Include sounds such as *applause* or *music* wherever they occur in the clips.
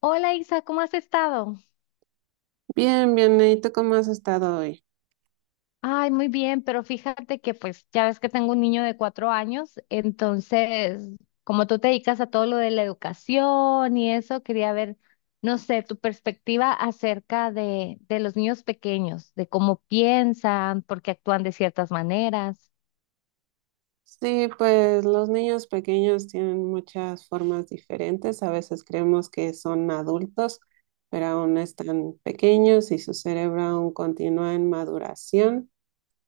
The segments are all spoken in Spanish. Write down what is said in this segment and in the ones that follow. Hola Isa, ¿cómo has estado? Bien, bien, ¿y tú cómo has estado hoy? Ay, muy bien, pero fíjate que pues ya ves que tengo un niño de 4 años, entonces como tú te dedicas a todo lo de la educación y eso, quería ver, no sé, tu perspectiva acerca de los niños pequeños, de cómo piensan, por qué actúan de ciertas maneras. Sí, pues los niños pequeños tienen muchas formas diferentes. A veces creemos que son adultos, pero aún están pequeños y su cerebro aún continúa en maduración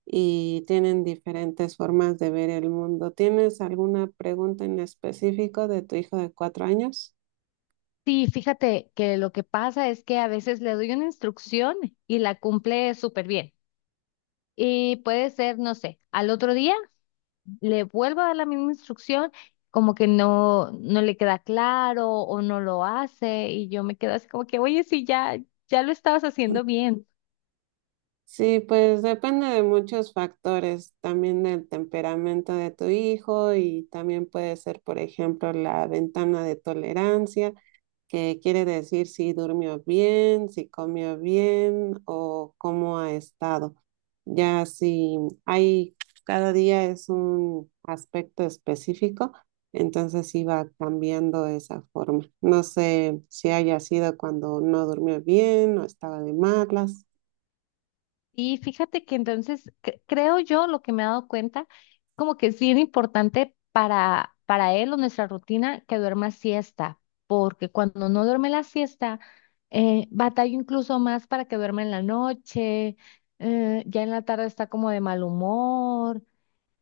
y tienen diferentes formas de ver el mundo. ¿Tienes alguna pregunta en específico de tu hijo de 4 años? Sí, fíjate que lo que pasa es que a veces le doy una instrucción y la cumple súper bien. Y puede ser, no sé, al otro día. Le vuelvo a dar la misma instrucción, como que no le queda claro o no lo hace y yo me quedo así como que, oye, sí, ya, ya lo estabas haciendo bien. Sí, pues depende de muchos factores, también del temperamento de tu hijo y también puede ser, por ejemplo, la ventana de tolerancia, que quiere decir si durmió bien, si comió bien o cómo ha estado. Ya si hay, cada día es un aspecto específico, entonces iba cambiando esa forma. No sé si haya sido cuando no durmió bien o estaba de malas. Y fíjate que entonces creo yo lo que me he dado cuenta, como que es bien importante para él o nuestra rutina que duerma siesta, porque cuando no duerme la siesta, batalla incluso más para que duerma en la noche, ya en la tarde está como de mal humor.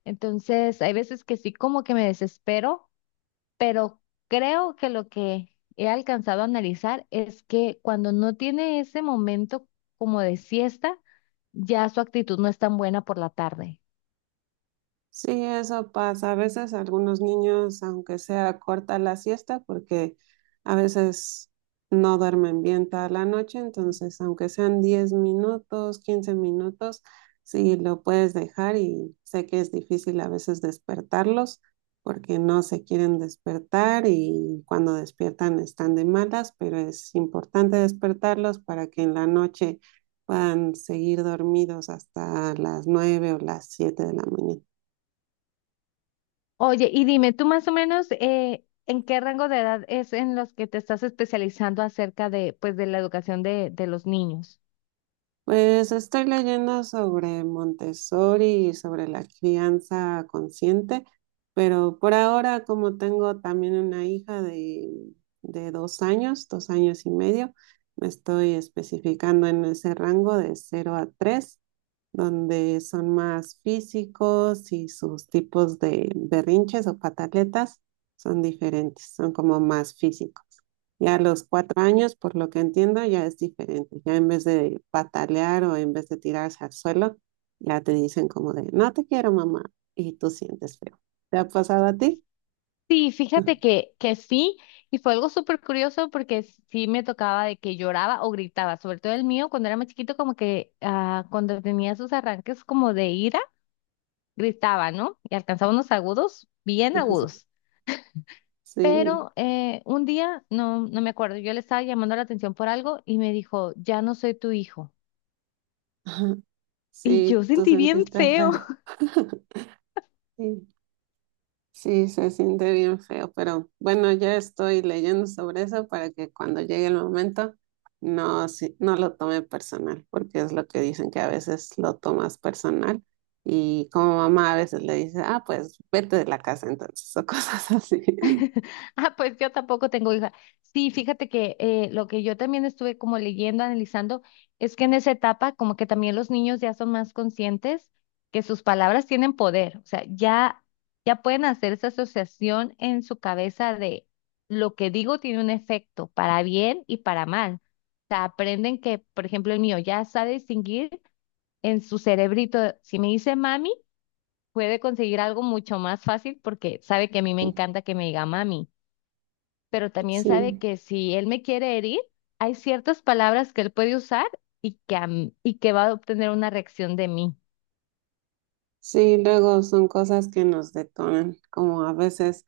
Entonces, hay veces que sí, como que me desespero, pero creo que lo que he alcanzado a analizar es que cuando no tiene ese momento como de siesta, ya su actitud no es tan buena por la tarde. Sí, eso pasa. A veces algunos niños, aunque sea corta la siesta, porque a veces no duermen bien toda la noche, entonces aunque sean 10 minutos, 15 minutos, sí lo puedes dejar, y sé que es difícil a veces despertarlos porque no se quieren despertar y cuando despiertan están de malas, pero es importante despertarlos para que en la noche puedan seguir dormidos hasta las 9 o las 7 de la mañana. Oye, y dime, tú más o menos, ¿en qué rango de edad es en los que te estás especializando acerca de, pues, de la educación de los niños? Pues estoy leyendo sobre Montessori y sobre la crianza consciente, pero por ahora, como tengo también una hija de 2 años, 2 años y medio, me estoy especificando en ese rango de 0 a 3, donde son más físicos y sus tipos de berrinches o pataletas son diferentes, son como más físicos. Ya a los 4 años, por lo que entiendo, ya es diferente. Ya en vez de patalear o en vez de tirarse al suelo, ya te dicen como de, no te quiero, mamá, y tú sientes feo. ¿Te ha pasado a ti? Sí, fíjate *laughs* que sí, y fue algo súper curioso porque sí me tocaba de que lloraba o gritaba, sobre todo el mío cuando era más chiquito, como que ah, cuando tenía sus arranques como de ira, gritaba, ¿no? Y alcanzaba unos agudos, bien agudos. Sí, Pero un día, no me acuerdo, yo le estaba llamando la atención por algo y me dijo, ya no soy tu hijo. *laughs* Y yo sí, tú sentí bien sentiste feo. feo. *laughs* Sí. Sí, se siente bien feo, pero bueno, ya estoy leyendo sobre eso para que cuando llegue el momento no, no lo tome personal, porque es lo que dicen que a veces lo tomas personal y como mamá a veces le dice, ah, pues vete de la casa entonces *laughs* o cosas así. Ah, pues yo tampoco tengo hija. Sí, fíjate que lo que yo también estuve como leyendo, analizando, es que en esa etapa como que también los niños ya son más conscientes que sus palabras tienen poder, o sea, ya, ya pueden hacer esa asociación en su cabeza de lo que digo tiene un efecto para bien y para mal. O sea, aprenden que, por ejemplo, el mío ya sabe distinguir en su cerebrito, si me dice mami, puede conseguir algo mucho más fácil porque sabe que a mí me *laughs* encanta que me diga mami, pero también sabe Sí, que si él me quiere herir, hay ciertas palabras que él puede usar y que, y que va a obtener una reacción de mí. sí, luego son cosas que nos detonan, como a veces.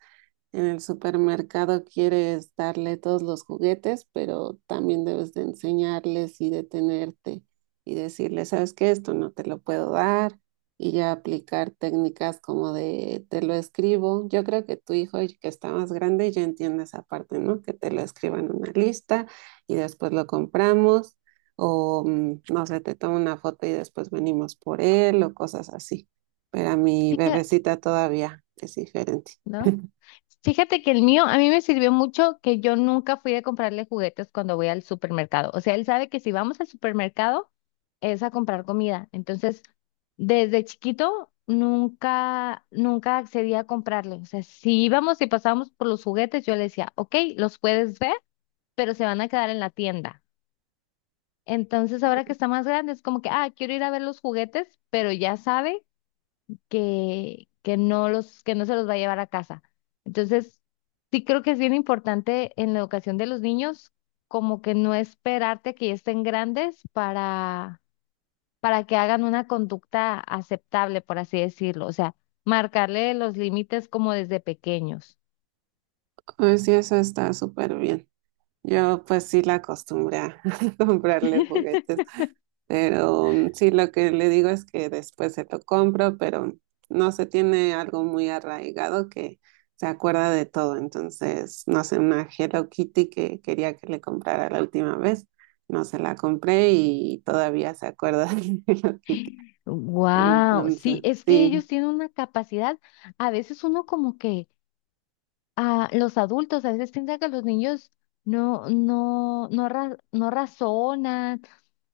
En el supermercado quieres darle todos los juguetes, pero también debes de enseñarles y detenerte y decirles, ¿sabes qué? Esto no te lo puedo dar, y ya aplicar técnicas como de te lo escribo. Yo creo que tu hijo que está más grande ya entiende esa parte, ¿no? Que te lo escriban en una lista y después lo compramos, o mm, no sé, te tomo una foto y después venimos por él o cosas así. Pero a mi Fíjate, bebecita todavía es diferente. ¿no? Fíjate que el mío a mí me sirvió mucho que yo nunca fui a comprarle juguetes cuando voy al supermercado. O sea, él sabe que si vamos al supermercado es a comprar comida. Entonces, desde chiquito nunca accedí a comprarle. O sea, si íbamos y pasábamos por los juguetes, yo le decía, ok, los puedes ver, pero se van a quedar en la tienda. Entonces, ahora que está más grande, es como que, ah, quiero ir a ver los juguetes, pero ya sabe que, que no se los va a llevar a casa. Entonces, sí creo que es bien importante en la educación de los niños, como que no esperarte que ya estén grandes para que hagan una conducta aceptable, por así decirlo. O sea, marcarle los límites como desde pequeños. Pues sí, eso está súper bien. Yo pues sí la acostumbré a *laughs* comprarle juguetes, pero mm, sí, lo que le digo es que después se lo compro, pero no se tiene algo muy arraigado, que se acuerda de todo. Entonces, no sé, una Hello Kitty que quería que le comprara la última vez, no se la compré y todavía se acuerda *laughs* de Hello Kitty. Wow, sí, Entonces, es que sí, ellos tienen una capacidad, a veces uno como que a los adultos a veces piensan que los niños no razonan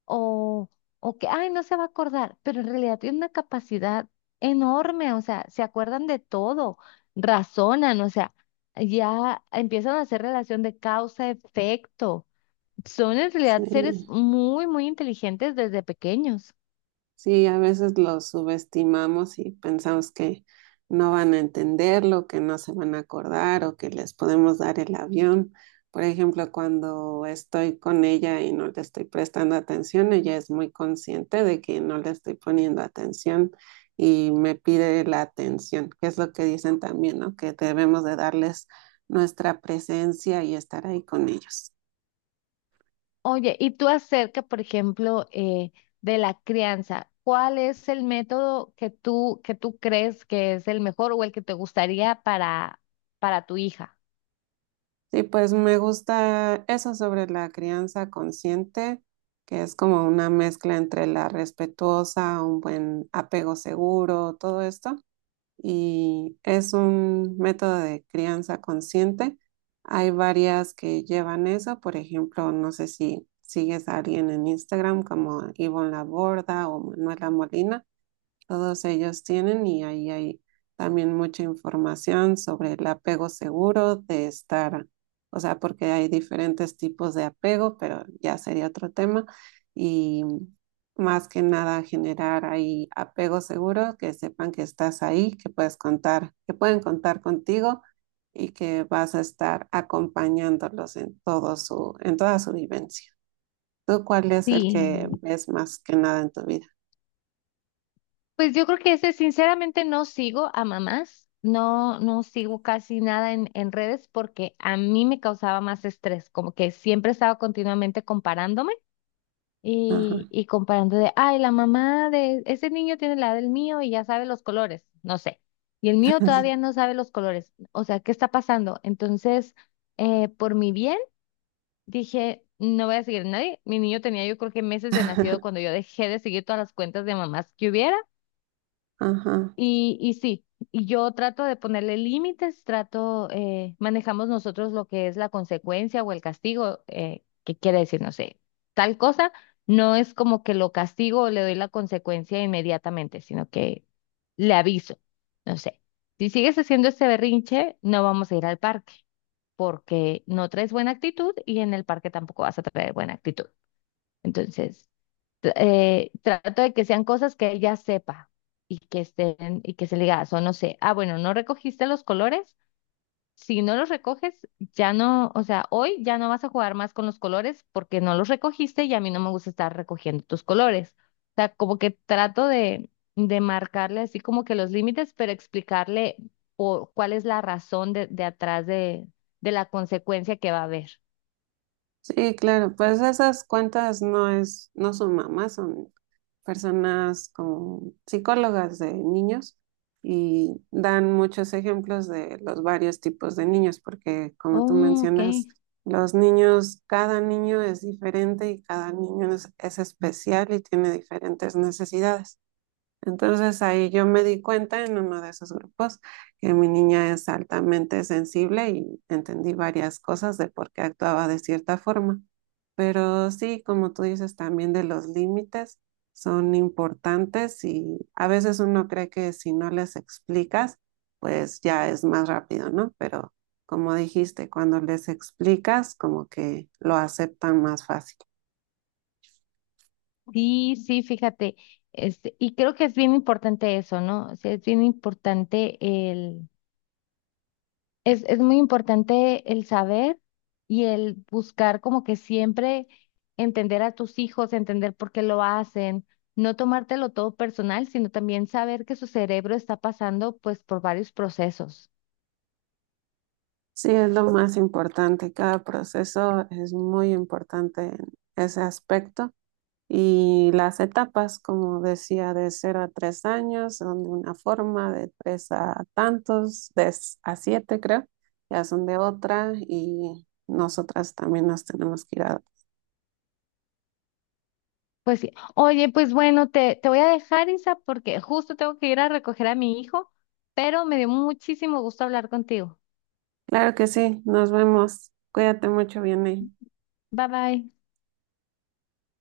o, o que, ay, no se va a acordar, pero en realidad tienen una capacidad enorme, o sea, se acuerdan de todo, razonan, o sea, ya empiezan a hacer relación de causa-efecto. Son en realidad seres sí. muy, muy inteligentes desde pequeños. Sí, a veces los subestimamos y pensamos que no van a entenderlo, que no se van a acordar o que les podemos dar el avión. Por ejemplo, cuando estoy con ella y no le estoy prestando atención, ella es muy consciente de que no le estoy poniendo atención y me pide la atención, que es lo que dicen también, ¿no? Que debemos de darles nuestra presencia y estar ahí con ellos. Oye, y tú acerca, por ejemplo, de la crianza, ¿cuál es el método que que tú crees que es el mejor o el que te gustaría para tu hija? Sí, pues me gusta eso sobre la crianza consciente, que es como una mezcla entre la respetuosa, un buen apego seguro, todo esto. Y es un método de crianza consciente. Hay varias que llevan eso, por ejemplo, no sé si sigues a alguien en Instagram como Ivonne Laborda o Manuela Molina. Todos ellos tienen, y ahí hay también mucha información sobre el apego seguro de estar, o sea, porque hay diferentes tipos de apego, pero ya sería otro tema, y más que nada generar ahí apego seguro, que sepan que estás ahí, que puedes contar, que pueden contar contigo y que vas a estar acompañándolos en en toda su vivencia. ¿Tú cuál es el Sí. que ves más que nada en tu vida? Pues yo creo que ese, sinceramente, no sigo a mamás, no sigo casi nada en redes porque a mí me causaba más estrés, como que siempre estaba continuamente comparándome. Y, Ajá. y comparando de, ay, la mamá de ese niño tiene la edad del mío y ya sabe los colores, no sé. Y el mío todavía no sabe los colores. O sea, ¿qué está pasando? Entonces, por mi bien, dije, no voy a seguir a nadie. Mi niño tenía yo creo que meses de nacido *laughs* cuando yo dejé de seguir todas las cuentas de mamás que hubiera. Ajá. Y sí, y yo trato de ponerle límites, trato, manejamos nosotros lo que es la consecuencia o el castigo, que quiere decir, no sé, tal cosa, no es como que lo castigo o le doy la consecuencia inmediatamente, sino que le aviso, no sé, si sigues haciendo este berrinche, no vamos a ir al parque, porque no traes buena actitud y en el parque tampoco vas a traer buena actitud. Entonces trato de que sean cosas que ella sepa y que estén y que se le diga, o no sé, ah, bueno, no recogiste los colores, si no los recoges, ya no, o sea, hoy ya no vas a jugar más con los colores porque no los recogiste y a mí no me gusta estar recogiendo tus colores. O sea, como que trato de marcarle así como que los límites, pero explicarle por, cuál es la razón de atrás de la consecuencia que va a haber. Sí, claro, pues esas cuentas no son mamás, son personas como psicólogas de niños y dan muchos ejemplos de los varios tipos de niños, porque como tú Oh, ok. mencionas, los niños, cada niño es diferente y cada niño es especial y tiene diferentes necesidades. Entonces ahí yo me di cuenta en uno de esos grupos que mi niña es altamente sensible y entendí varias cosas de por qué actuaba de cierta forma. Pero sí, como tú dices, también de los límites son importantes, y a veces uno cree que si no les explicas, pues ya es más rápido, ¿no? Pero como dijiste, cuando les explicas, como que lo aceptan más fácil. Sí, sí, fíjate, este, y creo que es bien importante eso, ¿no? O sea, es bien importante el, es muy importante el saber y el buscar como que siempre entender a tus hijos, entender por qué lo hacen, no tomártelo todo personal, sino también saber que su cerebro está pasando pues por varios procesos. Sí, es lo más importante. Cada proceso es muy importante en ese aspecto. Y las etapas, como decía, de 0 a 3 años, son de una forma, de 3 a tantos, a 7 creo, ya son de otra y nosotras también nos tenemos que ir a... Pues sí, oye, pues bueno, te voy a dejar, Isa, porque justo tengo que ir a recoger a mi hijo, pero me dio muchísimo gusto hablar contigo. Claro que sí, nos vemos. Cuídate mucho, Vianney. Bye bye.